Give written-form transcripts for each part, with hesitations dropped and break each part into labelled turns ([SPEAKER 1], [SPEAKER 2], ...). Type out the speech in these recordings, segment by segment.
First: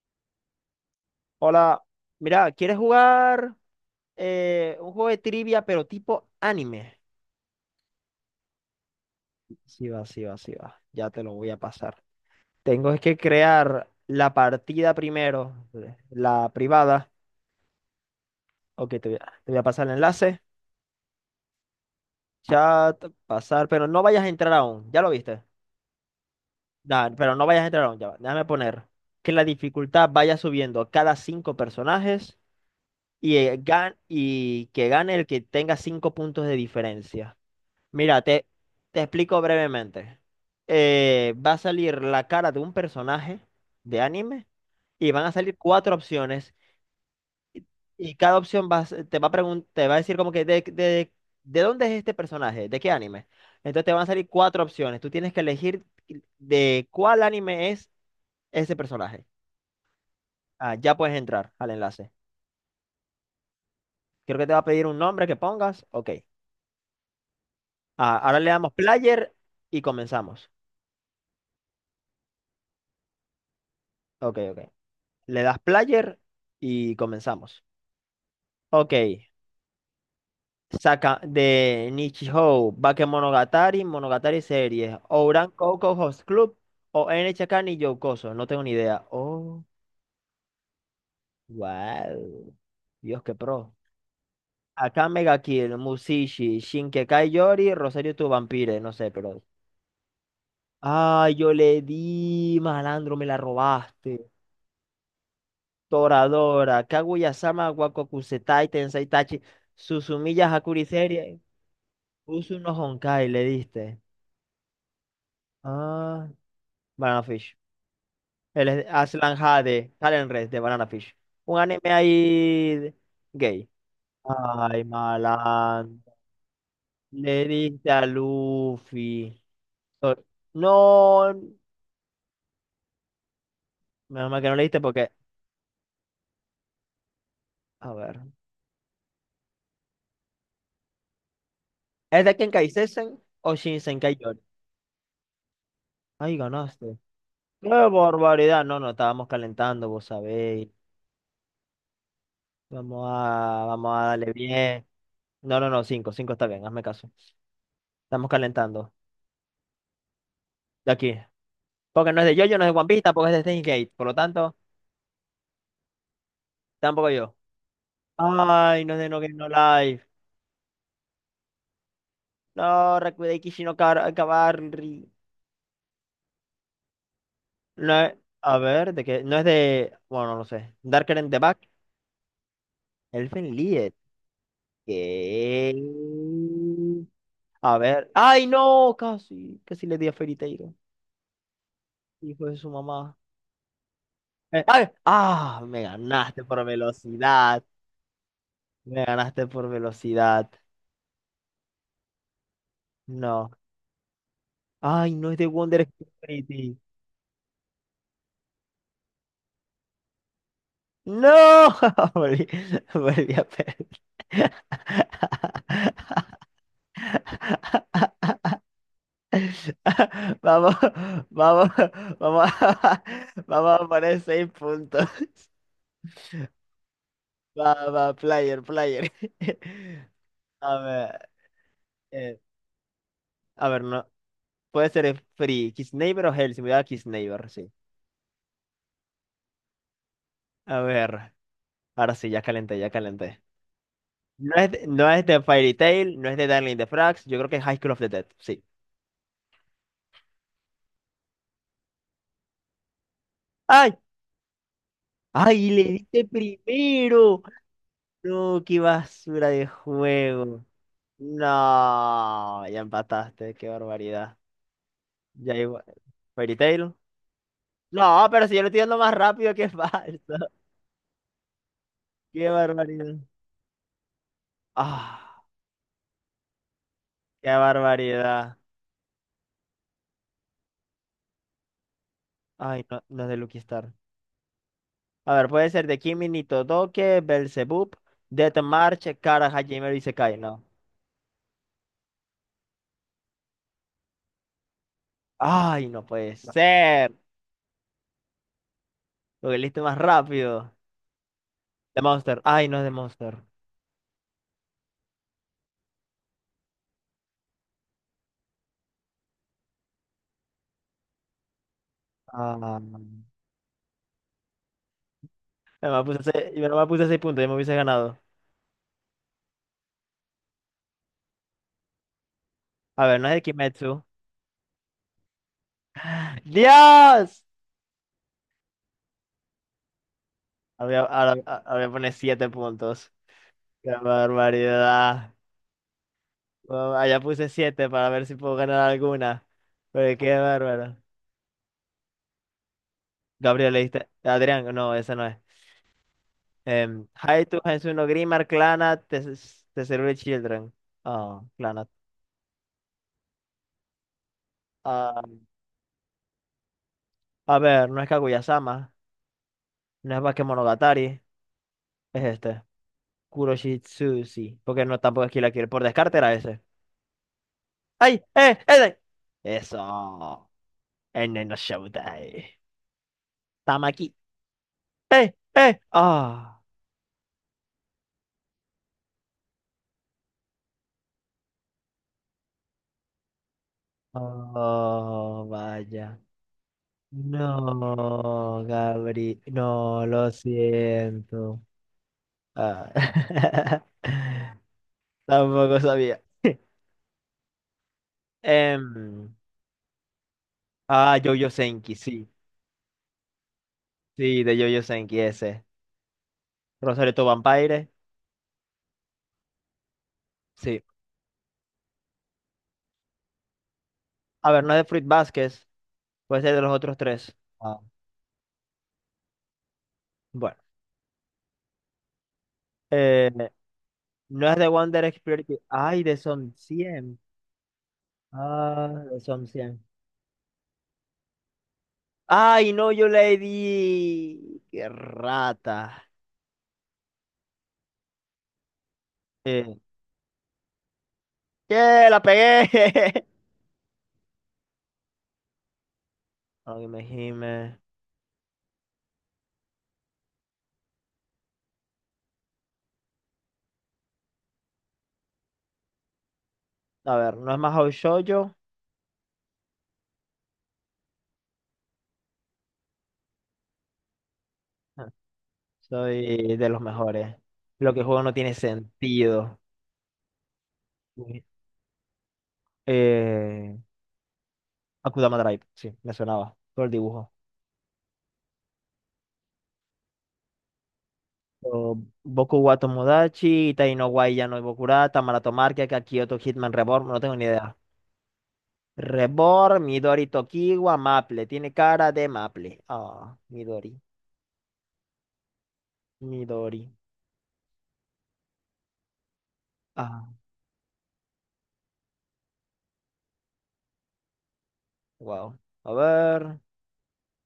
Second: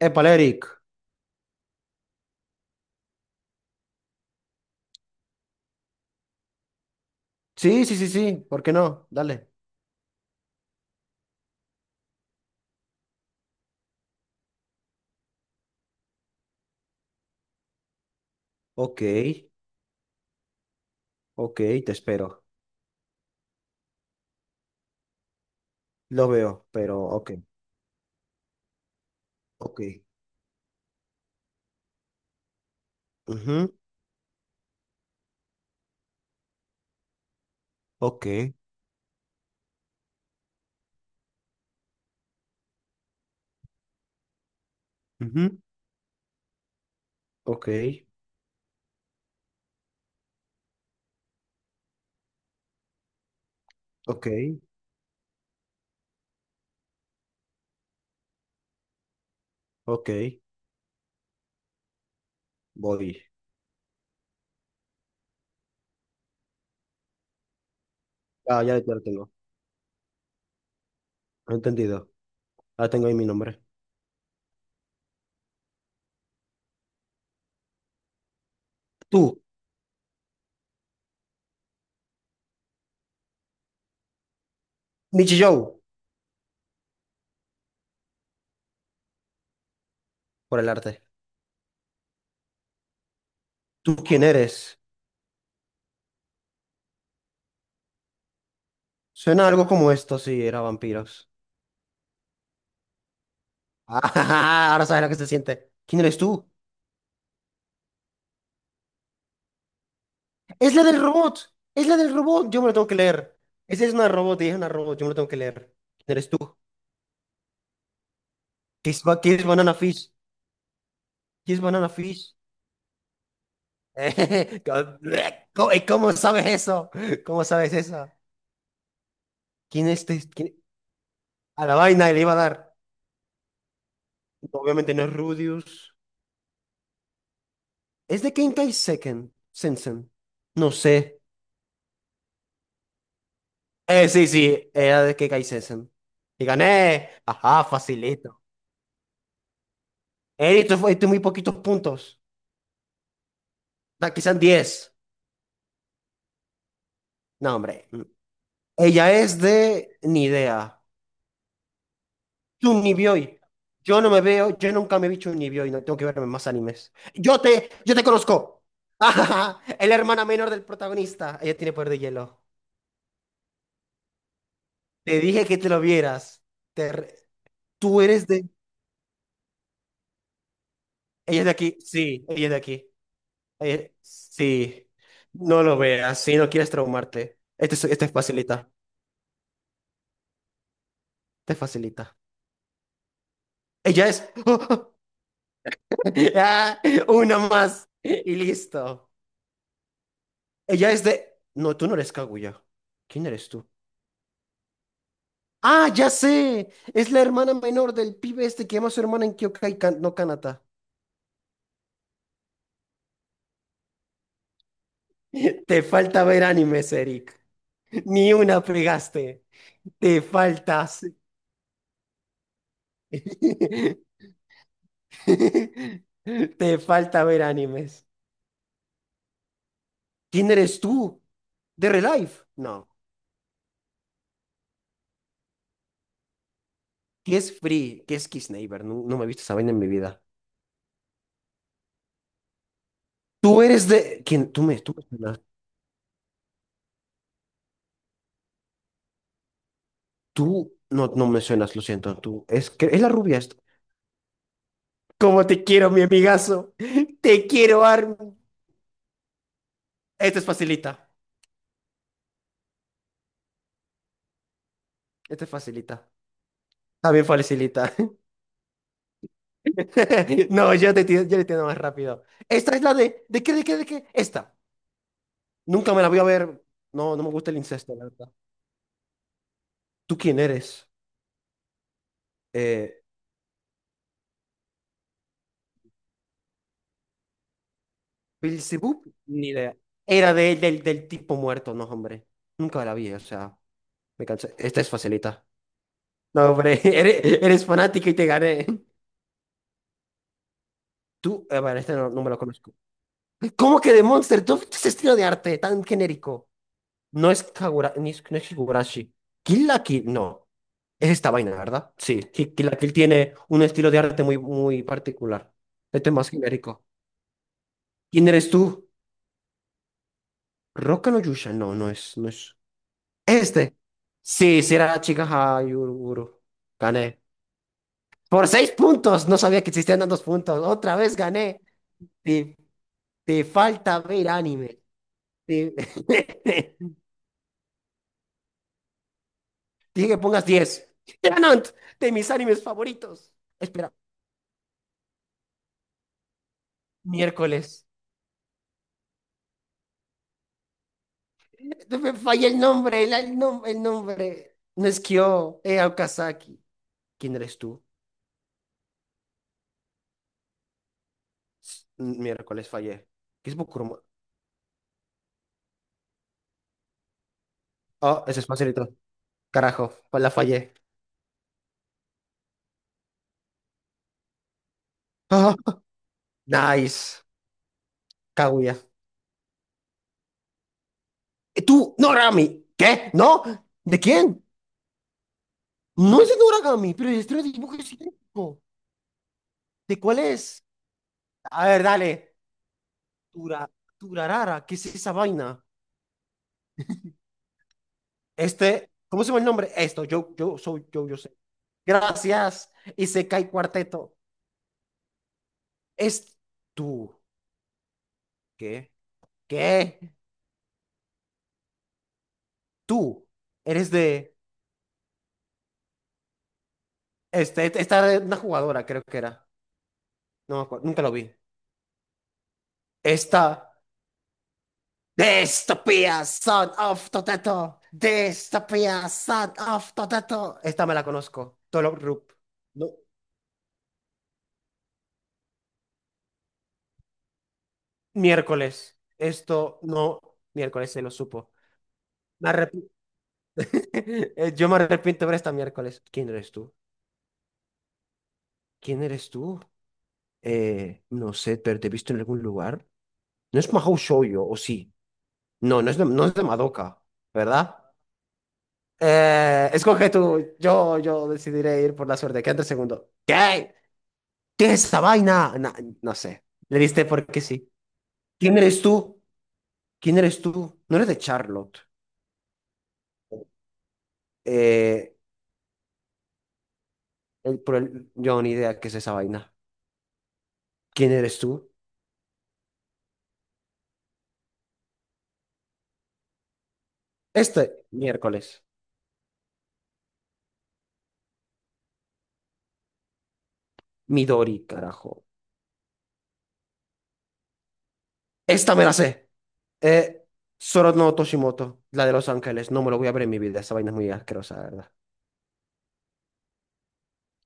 [SPEAKER 1] Épale, Eric.
[SPEAKER 2] Hola, mira, ¿quieres jugar un juego de trivia pero tipo anime?
[SPEAKER 1] Sí, sí, sí, sí. ¿Por qué no? Dale.
[SPEAKER 2] Sí va, sí va, sí va. Ya te lo voy a pasar. Tengo es que crear la partida primero, la privada. Ok,
[SPEAKER 1] Ok,
[SPEAKER 2] te voy a pasar el enlace.
[SPEAKER 1] ok, te espero.
[SPEAKER 2] Chat, pasar, pero no vayas a entrar aún. ¿Ya lo viste?
[SPEAKER 1] Lo veo, pero
[SPEAKER 2] Nah,
[SPEAKER 1] ok,
[SPEAKER 2] pero no vayas a entrar aún. Ya va. Déjame poner que la
[SPEAKER 1] ok.
[SPEAKER 2] dificultad vaya subiendo a cada cinco personajes y,
[SPEAKER 1] Ujú,
[SPEAKER 2] y que gane el que tenga cinco puntos de diferencia. Mira,
[SPEAKER 1] ok,
[SPEAKER 2] te, te explico brevemente. Va a salir la cara de un personaje de anime y van a salir
[SPEAKER 1] ujú,
[SPEAKER 2] cuatro opciones y,
[SPEAKER 1] ok,
[SPEAKER 2] y cada opción va a se- te va a pregun- te va a decir como que de dónde es este personaje, de qué anime. Entonces te van a
[SPEAKER 1] ok,
[SPEAKER 2] salir cuatro opciones. Tú tienes que elegir de cuál anime es ese personaje.
[SPEAKER 1] ok.
[SPEAKER 2] Ah, ya puedes entrar al enlace.
[SPEAKER 1] Voy.
[SPEAKER 2] Creo que te va a pedir un nombre que pongas. Ok. Ah, ahora le
[SPEAKER 1] Ah,
[SPEAKER 2] damos
[SPEAKER 1] ya, ya lo tengo.
[SPEAKER 2] player y comenzamos.
[SPEAKER 1] Entendido. Ah, tengo ahí mi nombre.
[SPEAKER 2] Ok, ok. Le das player y comenzamos. Ok.
[SPEAKER 1] Tú,
[SPEAKER 2] Saca de Nichijou, Bakemonogatari, Monogatari Series,
[SPEAKER 1] Michi
[SPEAKER 2] Ouran
[SPEAKER 1] Joe,
[SPEAKER 2] Coco Host Club o NHK ni Yokoso. No tengo ni idea. Oh,
[SPEAKER 1] por el arte.
[SPEAKER 2] wow. Dios, qué pro.
[SPEAKER 1] ¿Tú quién eres?
[SPEAKER 2] Acá Mega Kill, Musashi, Shinkekai Yori, Rosario tu Vampire. No sé, pero.
[SPEAKER 1] Suena algo como esto si era vampiros.
[SPEAKER 2] Ay, yo le di, malandro, me la robaste.
[SPEAKER 1] Ah, ahora sabes lo que se siente. ¿Quién eres tú?
[SPEAKER 2] Toradora, Kaguya-sama, Wakokusetai, Tensei Tachi, Suzumiya
[SPEAKER 1] Es la
[SPEAKER 2] Hakuri
[SPEAKER 1] del
[SPEAKER 2] Series.
[SPEAKER 1] robot. Es la del robot.
[SPEAKER 2] Puso
[SPEAKER 1] Yo me la
[SPEAKER 2] unos
[SPEAKER 1] tengo que
[SPEAKER 2] Honkai,
[SPEAKER 1] leer.
[SPEAKER 2] le
[SPEAKER 1] Esa es
[SPEAKER 2] diste.
[SPEAKER 1] una robot y es una robot. Yo me la tengo que leer. ¿Quién
[SPEAKER 2] Ah,
[SPEAKER 1] eres tú?
[SPEAKER 2] Banana Fish. Él es
[SPEAKER 1] ¿Qué es, qué
[SPEAKER 2] Aslan
[SPEAKER 1] es Banana
[SPEAKER 2] Jade,
[SPEAKER 1] Fish?
[SPEAKER 2] Talent Red de Banana Fish.
[SPEAKER 1] ¿Qué
[SPEAKER 2] Un
[SPEAKER 1] es
[SPEAKER 2] anime
[SPEAKER 1] Banana Fish?
[SPEAKER 2] ahí de gay. Ay,
[SPEAKER 1] ¿Cómo, y
[SPEAKER 2] malandro.
[SPEAKER 1] cómo sabes eso? ¿Cómo
[SPEAKER 2] Le
[SPEAKER 1] sabes
[SPEAKER 2] diste a
[SPEAKER 1] eso?
[SPEAKER 2] Luffy.
[SPEAKER 1] ¿Quién es este?
[SPEAKER 2] So- No,
[SPEAKER 1] A la vaina le iba a dar.
[SPEAKER 2] menos mal que no le diste
[SPEAKER 1] Obviamente no
[SPEAKER 2] porque.
[SPEAKER 1] es Rudius.
[SPEAKER 2] A ver.
[SPEAKER 1] ¿Es de Kenkai Seken? Sensen. No sé.
[SPEAKER 2] ¿Es de Kenkai Sesen o Shinsenkai
[SPEAKER 1] Sí,
[SPEAKER 2] Yori?
[SPEAKER 1] sí. Era de Kenkai Sensen.
[SPEAKER 2] Ay,
[SPEAKER 1] Y
[SPEAKER 2] ganaste.
[SPEAKER 1] gané. Ajá,
[SPEAKER 2] ¡Qué
[SPEAKER 1] facilito.
[SPEAKER 2] barbaridad! No, no, estábamos calentando, vos sabéis.
[SPEAKER 1] Esto fue, esto muy poquitos puntos.
[SPEAKER 2] Vamos a
[SPEAKER 1] Da,
[SPEAKER 2] darle
[SPEAKER 1] quizás 10.
[SPEAKER 2] bien. No, no, no, cinco, cinco está bien, hazme caso.
[SPEAKER 1] No, hombre.
[SPEAKER 2] Estamos calentando.
[SPEAKER 1] Ella es de ni idea.
[SPEAKER 2] De aquí. Porque no es de JoJo, no es de One Piece,
[SPEAKER 1] Chunibyo.
[SPEAKER 2] tampoco es de Steins Gate.
[SPEAKER 1] Yo
[SPEAKER 2] Por
[SPEAKER 1] no
[SPEAKER 2] lo
[SPEAKER 1] me
[SPEAKER 2] tanto,
[SPEAKER 1] veo, yo nunca me he visto un y no tengo que verme más animes.
[SPEAKER 2] tampoco yo.
[SPEAKER 1] Yo te conozco.
[SPEAKER 2] Ay, no es de No Game No
[SPEAKER 1] Es la
[SPEAKER 2] Life.
[SPEAKER 1] hermana menor del protagonista. Ella tiene poder de hielo.
[SPEAKER 2] No, Rakudei Kishino Kabarri.
[SPEAKER 1] Te dije que te lo vieras. Te re-
[SPEAKER 2] No
[SPEAKER 1] Tú
[SPEAKER 2] es-
[SPEAKER 1] eres de.
[SPEAKER 2] a ver, de qué. No es de. Bueno, no sé. Darker in the
[SPEAKER 1] Ella es de
[SPEAKER 2] Back.
[SPEAKER 1] aquí. Sí, ella es de aquí.
[SPEAKER 2] Elfen Lied.
[SPEAKER 1] Sí. No
[SPEAKER 2] ¿Qué?
[SPEAKER 1] lo veas. Si no quieres traumarte. Este,
[SPEAKER 2] A
[SPEAKER 1] es- este
[SPEAKER 2] ver.
[SPEAKER 1] es
[SPEAKER 2] Ay,
[SPEAKER 1] facilita.
[SPEAKER 2] no, casi. Casi le di a Fairy Tail,
[SPEAKER 1] Te facilita.
[SPEAKER 2] hijo de su mamá.
[SPEAKER 1] Ella es.
[SPEAKER 2] Me ganaste por
[SPEAKER 1] Ah, una
[SPEAKER 2] velocidad.
[SPEAKER 1] más. Y
[SPEAKER 2] Me
[SPEAKER 1] listo.
[SPEAKER 2] ganaste por velocidad.
[SPEAKER 1] Ella es de... No, tú no eres Kaguya. ¿Quién eres
[SPEAKER 2] No.
[SPEAKER 1] tú?
[SPEAKER 2] Ay, no es de Wonder
[SPEAKER 1] Ah, ya sé.
[SPEAKER 2] Spirit.
[SPEAKER 1] Es la hermana menor del pibe este que llama a su hermana en Kyokai, no Kanata.
[SPEAKER 2] No, volví, volví a perder.
[SPEAKER 1] Te falta ver animes, Eric. Ni una pegaste. Te
[SPEAKER 2] Vamos,
[SPEAKER 1] faltas.
[SPEAKER 2] vamos, vamos, vamos a poner seis puntos.
[SPEAKER 1] Te falta ver
[SPEAKER 2] Va,
[SPEAKER 1] animes.
[SPEAKER 2] va, player, player.
[SPEAKER 1] ¿Quién
[SPEAKER 2] A
[SPEAKER 1] eres tú?
[SPEAKER 2] ver,
[SPEAKER 1] ¿De Relife?
[SPEAKER 2] eh,
[SPEAKER 1] No.
[SPEAKER 2] a ver, no, puede ser Free, Kiss Neighbor o Hell, si me da Kiss
[SPEAKER 1] ¿Qué
[SPEAKER 2] Neighbor,
[SPEAKER 1] es
[SPEAKER 2] sí.
[SPEAKER 1] Free? ¿Qué es Kiss Neighbor? No, no me he visto esa vaina en mi vida.
[SPEAKER 2] A ver, ahora sí, ya calenté, ya calenté.
[SPEAKER 1] Tú eres de... ¿Quién? Tú me, tú me
[SPEAKER 2] No es
[SPEAKER 1] suenas.
[SPEAKER 2] de Fairy Tail, no es de Darling in the Franxx, yo creo que es High School of the Dead, sí.
[SPEAKER 1] Tú no me suenas, lo siento. Tú es que es la rubia.
[SPEAKER 2] ¡Ay!
[SPEAKER 1] Como te
[SPEAKER 2] ¡Ay! ¡Le
[SPEAKER 1] quiero, mi
[SPEAKER 2] diste
[SPEAKER 1] amigazo.
[SPEAKER 2] primero!
[SPEAKER 1] Te quiero, Armin.
[SPEAKER 2] No, qué basura de
[SPEAKER 1] Esta es
[SPEAKER 2] juego.
[SPEAKER 1] facilita.
[SPEAKER 2] No, ya empataste, qué barbaridad.
[SPEAKER 1] Esta es
[SPEAKER 2] Ya igual.
[SPEAKER 1] facilita.
[SPEAKER 2] Fairy Tail.
[SPEAKER 1] También facilita.
[SPEAKER 2] No, pero si yo lo estoy dando más rápido que falso.
[SPEAKER 1] No, yo le entiendo más rápido.
[SPEAKER 2] Qué
[SPEAKER 1] Esta es la
[SPEAKER 2] barbaridad.
[SPEAKER 1] de... ¿De qué? Esta.
[SPEAKER 2] Ah,
[SPEAKER 1] Nunca me la voy a ver. No, no me
[SPEAKER 2] qué
[SPEAKER 1] gusta el incesto, la verdad.
[SPEAKER 2] barbaridad.
[SPEAKER 1] ¿Tú quién eres?
[SPEAKER 2] Ay,
[SPEAKER 1] Eh,
[SPEAKER 2] no, no es de Lucky Star. A ver, puede ser de Kimi ni Todoke, Belzebub, Death
[SPEAKER 1] ¿Beelzebub?
[SPEAKER 2] March, Kara
[SPEAKER 1] Ni idea.
[SPEAKER 2] Hajime y
[SPEAKER 1] Era
[SPEAKER 2] Sekai,
[SPEAKER 1] de-
[SPEAKER 2] no.
[SPEAKER 1] del, del tipo muerto, no, hombre. Nunca la vi, o sea, me cansé. Esta es facilita.
[SPEAKER 2] Ay, no puede
[SPEAKER 1] No, hombre,
[SPEAKER 2] ser.
[SPEAKER 1] eres fanática y te gané.
[SPEAKER 2] Lo que listo más rápido.
[SPEAKER 1] Tú, bueno, este
[SPEAKER 2] The
[SPEAKER 1] no, no me lo
[SPEAKER 2] Monster. Ay,
[SPEAKER 1] conozco.
[SPEAKER 2] no es de Monster.
[SPEAKER 1] ¿Cómo que de Monster? Todo este estilo de arte tan genérico. No es Kagura, ni es- no es Higurashi. Kill la Kill, no. Es esta vaina, ¿verdad? Sí, Kill la
[SPEAKER 2] Ah,
[SPEAKER 1] Kill tiene un estilo de arte muy, muy particular.
[SPEAKER 2] yo me
[SPEAKER 1] Este es
[SPEAKER 2] puse
[SPEAKER 1] más
[SPEAKER 2] seis, yo
[SPEAKER 1] genérico.
[SPEAKER 2] me puse seis puntos, yo me hubiese ganado.
[SPEAKER 1] ¿Quién eres tú? Roca no Yusha. No, no es.
[SPEAKER 2] A ver, no es de
[SPEAKER 1] Este.
[SPEAKER 2] Kimetsu.
[SPEAKER 1] Sí, será chica Hayuruguru. Gané.
[SPEAKER 2] ¡Dios!
[SPEAKER 1] Por seis puntos. No sabía que existían tantos puntos. Otra vez gané.
[SPEAKER 2] Ahora pone 7
[SPEAKER 1] Te,
[SPEAKER 2] puntos.
[SPEAKER 1] te
[SPEAKER 2] ¡Qué
[SPEAKER 1] falta ver anime.
[SPEAKER 2] barbaridad!
[SPEAKER 1] Te-
[SPEAKER 2] Bueno, allá puse 7 para ver si puedo ganar alguna.
[SPEAKER 1] Dije
[SPEAKER 2] Pero
[SPEAKER 1] que
[SPEAKER 2] qué
[SPEAKER 1] pongas 10.
[SPEAKER 2] bárbaro.
[SPEAKER 1] Tenant, de mis animes favoritos.
[SPEAKER 2] Gabriel,
[SPEAKER 1] Espera,
[SPEAKER 2] leíste. Adrián, no, esa no es. Haitu,
[SPEAKER 1] miércoles.
[SPEAKER 2] Hensuno, Grimar, Clannad, Tesserure Children. Ah, Clannad.
[SPEAKER 1] Me falla el nombre. No es
[SPEAKER 2] Ah,
[SPEAKER 1] Kyo, Okazaki. ¿Quién
[SPEAKER 2] a
[SPEAKER 1] eres tú?
[SPEAKER 2] ver, no es Kaguya-sama, no es Bakemonogatari, es este.
[SPEAKER 1] Miércoles fallé. ¿Qué es Bokuruma?
[SPEAKER 2] Kuroshitsushi. Porque no tampoco es Kill la Kill. Por descarte era ese. ¡Ay!
[SPEAKER 1] Oh, ese es
[SPEAKER 2] ¡Eh!
[SPEAKER 1] facilito.
[SPEAKER 2] ¡Eh!
[SPEAKER 1] Carajo, pues la
[SPEAKER 2] Eso.
[SPEAKER 1] fallé.
[SPEAKER 2] En no Shoutai. Tamaki. ¡Eh!
[SPEAKER 1] Ah,
[SPEAKER 2] ¡Eh! ¡Ah!
[SPEAKER 1] nice. Kaguya. Tú, Noragami. ¿Qué? ¿No? ¿De quién?
[SPEAKER 2] Oh, vaya.
[SPEAKER 1] No es de Noragami, pero el
[SPEAKER 2] No,
[SPEAKER 1] estilo de dibujo es idéntico.
[SPEAKER 2] Gabri.
[SPEAKER 1] ¿De
[SPEAKER 2] No,
[SPEAKER 1] cuál
[SPEAKER 2] lo
[SPEAKER 1] es?
[SPEAKER 2] siento.
[SPEAKER 1] A ver, dale.
[SPEAKER 2] Ah.
[SPEAKER 1] Tura, Turarara, ¿qué es esa vaina?
[SPEAKER 2] Tampoco sabía.
[SPEAKER 1] Este, ¿cómo se
[SPEAKER 2] Em,
[SPEAKER 1] llama el nombre? Esto, yo, yo soy yo, yo sé.
[SPEAKER 2] Jojo Senki, sí.
[SPEAKER 1] Gracias. Y se cae cuarteto.
[SPEAKER 2] Sí, de Jojo Senki ese.
[SPEAKER 1] Es tú.
[SPEAKER 2] Rosario to Vampire,
[SPEAKER 1] ¿Qué? ¿Qué?
[SPEAKER 2] sí.
[SPEAKER 1] Tú. Eres de.
[SPEAKER 2] A ver, no es de Fruit Basket, puede ser de los otros tres. Ah.
[SPEAKER 1] Esta era una jugadora, creo que era.
[SPEAKER 2] Bueno.
[SPEAKER 1] No me acuerdo, nunca lo vi.
[SPEAKER 2] Eh,
[SPEAKER 1] Esta.
[SPEAKER 2] no es de Wonder Experience. Ay, de
[SPEAKER 1] Dystopia,
[SPEAKER 2] Son
[SPEAKER 1] son of
[SPEAKER 2] 100.
[SPEAKER 1] Toteto.
[SPEAKER 2] Ah,
[SPEAKER 1] Dystopia,
[SPEAKER 2] de Son
[SPEAKER 1] son
[SPEAKER 2] 100.
[SPEAKER 1] of Toteto. Esta me la conozco. Tolo Rup.
[SPEAKER 2] Ay,
[SPEAKER 1] No,
[SPEAKER 2] no, yo le di. Qué rata.
[SPEAKER 1] miércoles. Esto
[SPEAKER 2] Eh,
[SPEAKER 1] no. Miércoles se lo supo.
[SPEAKER 2] ¡Che, la
[SPEAKER 1] Me
[SPEAKER 2] pegué!
[SPEAKER 1] arrep- yo me arrepiento de ver esta miércoles. ¿Quién eres tú?
[SPEAKER 2] Ay, me gime.
[SPEAKER 1] ¿Quién eres tú? No sé, pero te he visto en algún lugar. No es Mahou Shoujo, ¿o sí? No, no es de Madoka,
[SPEAKER 2] A ver, no es
[SPEAKER 1] ¿verdad?
[SPEAKER 2] Mahou Shoujo.
[SPEAKER 1] Escoge tú. Yo decidiré ir por la suerte. Quédate el segundo. ¿Qué? ¿Qué es esta
[SPEAKER 2] Ah,
[SPEAKER 1] vaina? No sé.
[SPEAKER 2] soy de
[SPEAKER 1] Le
[SPEAKER 2] los
[SPEAKER 1] diste
[SPEAKER 2] mejores.
[SPEAKER 1] porque sí.
[SPEAKER 2] Lo que juego no tiene
[SPEAKER 1] ¿Quién eres tú?
[SPEAKER 2] sentido.
[SPEAKER 1] ¿Quién eres tú? No eres de
[SPEAKER 2] Uy.
[SPEAKER 1] Charlotte.
[SPEAKER 2] Eh,
[SPEAKER 1] Eh,
[SPEAKER 2] Akudama Drive, sí, me sonaba. Todo el dibujo.
[SPEAKER 1] yo ni idea qué es esa vaina. ¿Quién eres tú?
[SPEAKER 2] O Boku wa Tomodachi, Itai no wa Yano Bokurata, Marato Market, Kakioto Hitman Reborn, no tengo ni idea.
[SPEAKER 1] Este miércoles.
[SPEAKER 2] Reborn, Midori Tokiwa, Maple. Tiene cara de Maple. Ah, Midori.
[SPEAKER 1] Midori, carajo.
[SPEAKER 2] Midori.
[SPEAKER 1] Esta me la sé. Eh,
[SPEAKER 2] Ah,
[SPEAKER 1] Soro no Toshimoto, la de Los Ángeles. No me lo voy a ver en mi vida. Esa vaina es muy asquerosa, la verdad.
[SPEAKER 2] wow. A ver.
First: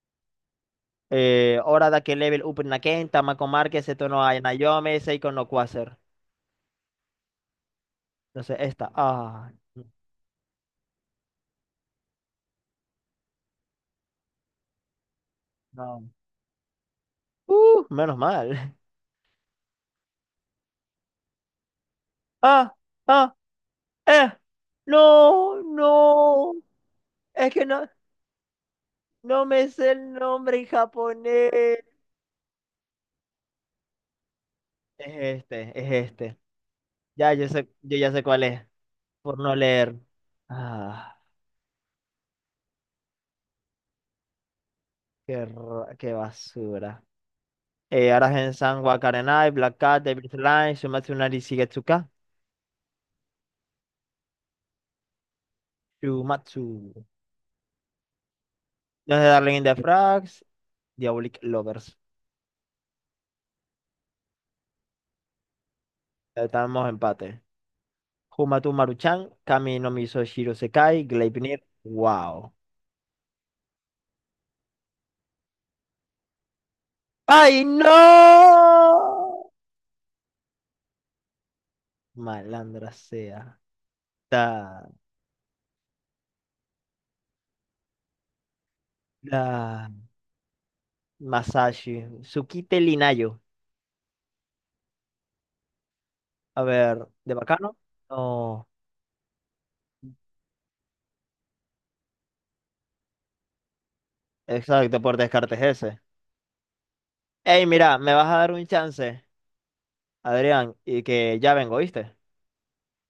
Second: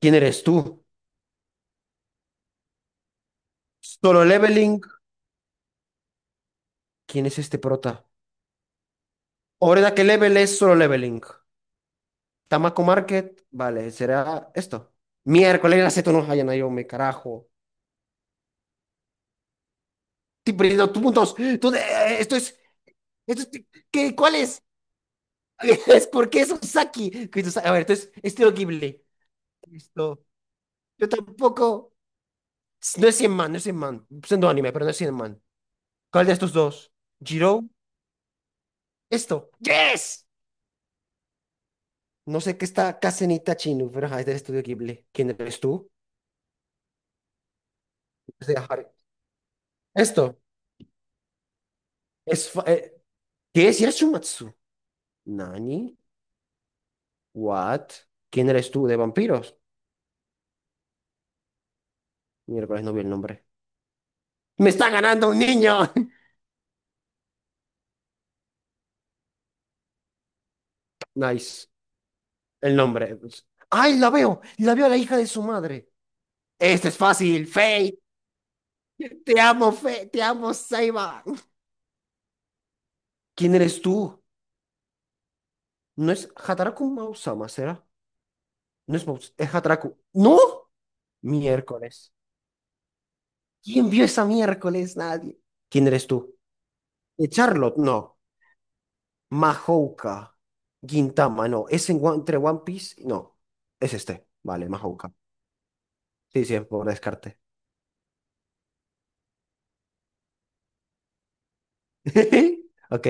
[SPEAKER 1] ¿Quién eres tú?
[SPEAKER 2] Hora da que level up Naken, Tamako Márquez, Seto no
[SPEAKER 1] Solo
[SPEAKER 2] hay
[SPEAKER 1] Leveling.
[SPEAKER 2] Nayome, Seiko no Quasar.
[SPEAKER 1] ¿Quién es este prota?
[SPEAKER 2] Entonces, esta. Ah,
[SPEAKER 1] Oreda, ¿qué level es Solo Leveling? Tamako Market. Vale, será esto. Miércoles, la
[SPEAKER 2] no.
[SPEAKER 1] seto no hayan yo me carajo.
[SPEAKER 2] Menos mal.
[SPEAKER 1] Estoy perdiendo tus puntos. Esto es.
[SPEAKER 2] Ah, ah,
[SPEAKER 1] Esto es- ¿Qué?
[SPEAKER 2] eh.
[SPEAKER 1] ¿Cuál es?
[SPEAKER 2] No,
[SPEAKER 1] Es porque es
[SPEAKER 2] no.
[SPEAKER 1] Usaki. Que es
[SPEAKER 2] Es que
[SPEAKER 1] Usaki. A ver,
[SPEAKER 2] no,
[SPEAKER 1] entonces, estilo Ghibli.
[SPEAKER 2] no me sé el
[SPEAKER 1] Listo.
[SPEAKER 2] nombre en
[SPEAKER 1] Yo
[SPEAKER 2] japonés.
[SPEAKER 1] tampoco. No es 100 man, no es 100 man. Siendo anime, pero no es 100 man.
[SPEAKER 2] Es
[SPEAKER 1] ¿Cuál de
[SPEAKER 2] este.
[SPEAKER 1] estos dos?
[SPEAKER 2] Ya, yo
[SPEAKER 1] Jiro,
[SPEAKER 2] sé, yo ya sé cuál es. Por
[SPEAKER 1] esto.
[SPEAKER 2] no leer.
[SPEAKER 1] ¡Yes!
[SPEAKER 2] Ah,
[SPEAKER 1] No sé qué está Casenita Chinu, pero ajá, es del estudio Ghibli. ¿Quién eres tú?
[SPEAKER 2] qué basura.
[SPEAKER 1] Es de
[SPEAKER 2] Aragen-san
[SPEAKER 1] Harry.
[SPEAKER 2] wa Karenai, Black Cat, Devil's
[SPEAKER 1] Esto.
[SPEAKER 2] Line, Shumatsu no Shigetsuka,
[SPEAKER 1] Es fa- eh, ¿Qué es Yashumatsu? ¿Nani?
[SPEAKER 2] Shumatsu.
[SPEAKER 1] ¿What? ¿Quién eres tú de
[SPEAKER 2] Los de Darling
[SPEAKER 1] vampiros?
[SPEAKER 2] in the Franxx, Diabolic Lovers.
[SPEAKER 1] Miércoles no vi el nombre. ¡Me está ganando un niño!
[SPEAKER 2] Estamos empate. Humatu Maruchan, Kami no Miso Shiro Sekai, Gleipnir.
[SPEAKER 1] Nice.
[SPEAKER 2] Wow.
[SPEAKER 1] El nombre, pues. ¡Ay, la veo! La veo a la hija de su madre. Este es fácil,
[SPEAKER 2] ¡Ay,
[SPEAKER 1] Faye. Te
[SPEAKER 2] no!
[SPEAKER 1] amo, Faye. Te amo, Seiba.
[SPEAKER 2] Malandra
[SPEAKER 1] ¿Quién
[SPEAKER 2] sea.
[SPEAKER 1] eres tú?
[SPEAKER 2] Da,
[SPEAKER 1] ¿No es Hataraku Mausama, será? No es Mouse, es
[SPEAKER 2] da,
[SPEAKER 1] Hatraku. ¿No?
[SPEAKER 2] Masashi.
[SPEAKER 1] Miércoles.
[SPEAKER 2] Tsukite Linayo.
[SPEAKER 1] ¿Quién vio esa miércoles? Nadie. ¿Quién eres tú?
[SPEAKER 2] A ver, ¿de bacano?
[SPEAKER 1] Charlotte, no.
[SPEAKER 2] No.
[SPEAKER 1] Mahouka. Gintama, no. ¿Es entre One Piece? No. Es este. Vale,
[SPEAKER 2] Exacto,
[SPEAKER 1] Mahouka.
[SPEAKER 2] por descartes ese.
[SPEAKER 1] Sí, sí, por descarte.
[SPEAKER 2] Ey, mira, ¿me vas a dar un chance? Adrián, y que ya vengo, ¿viste?
[SPEAKER 1] Ok.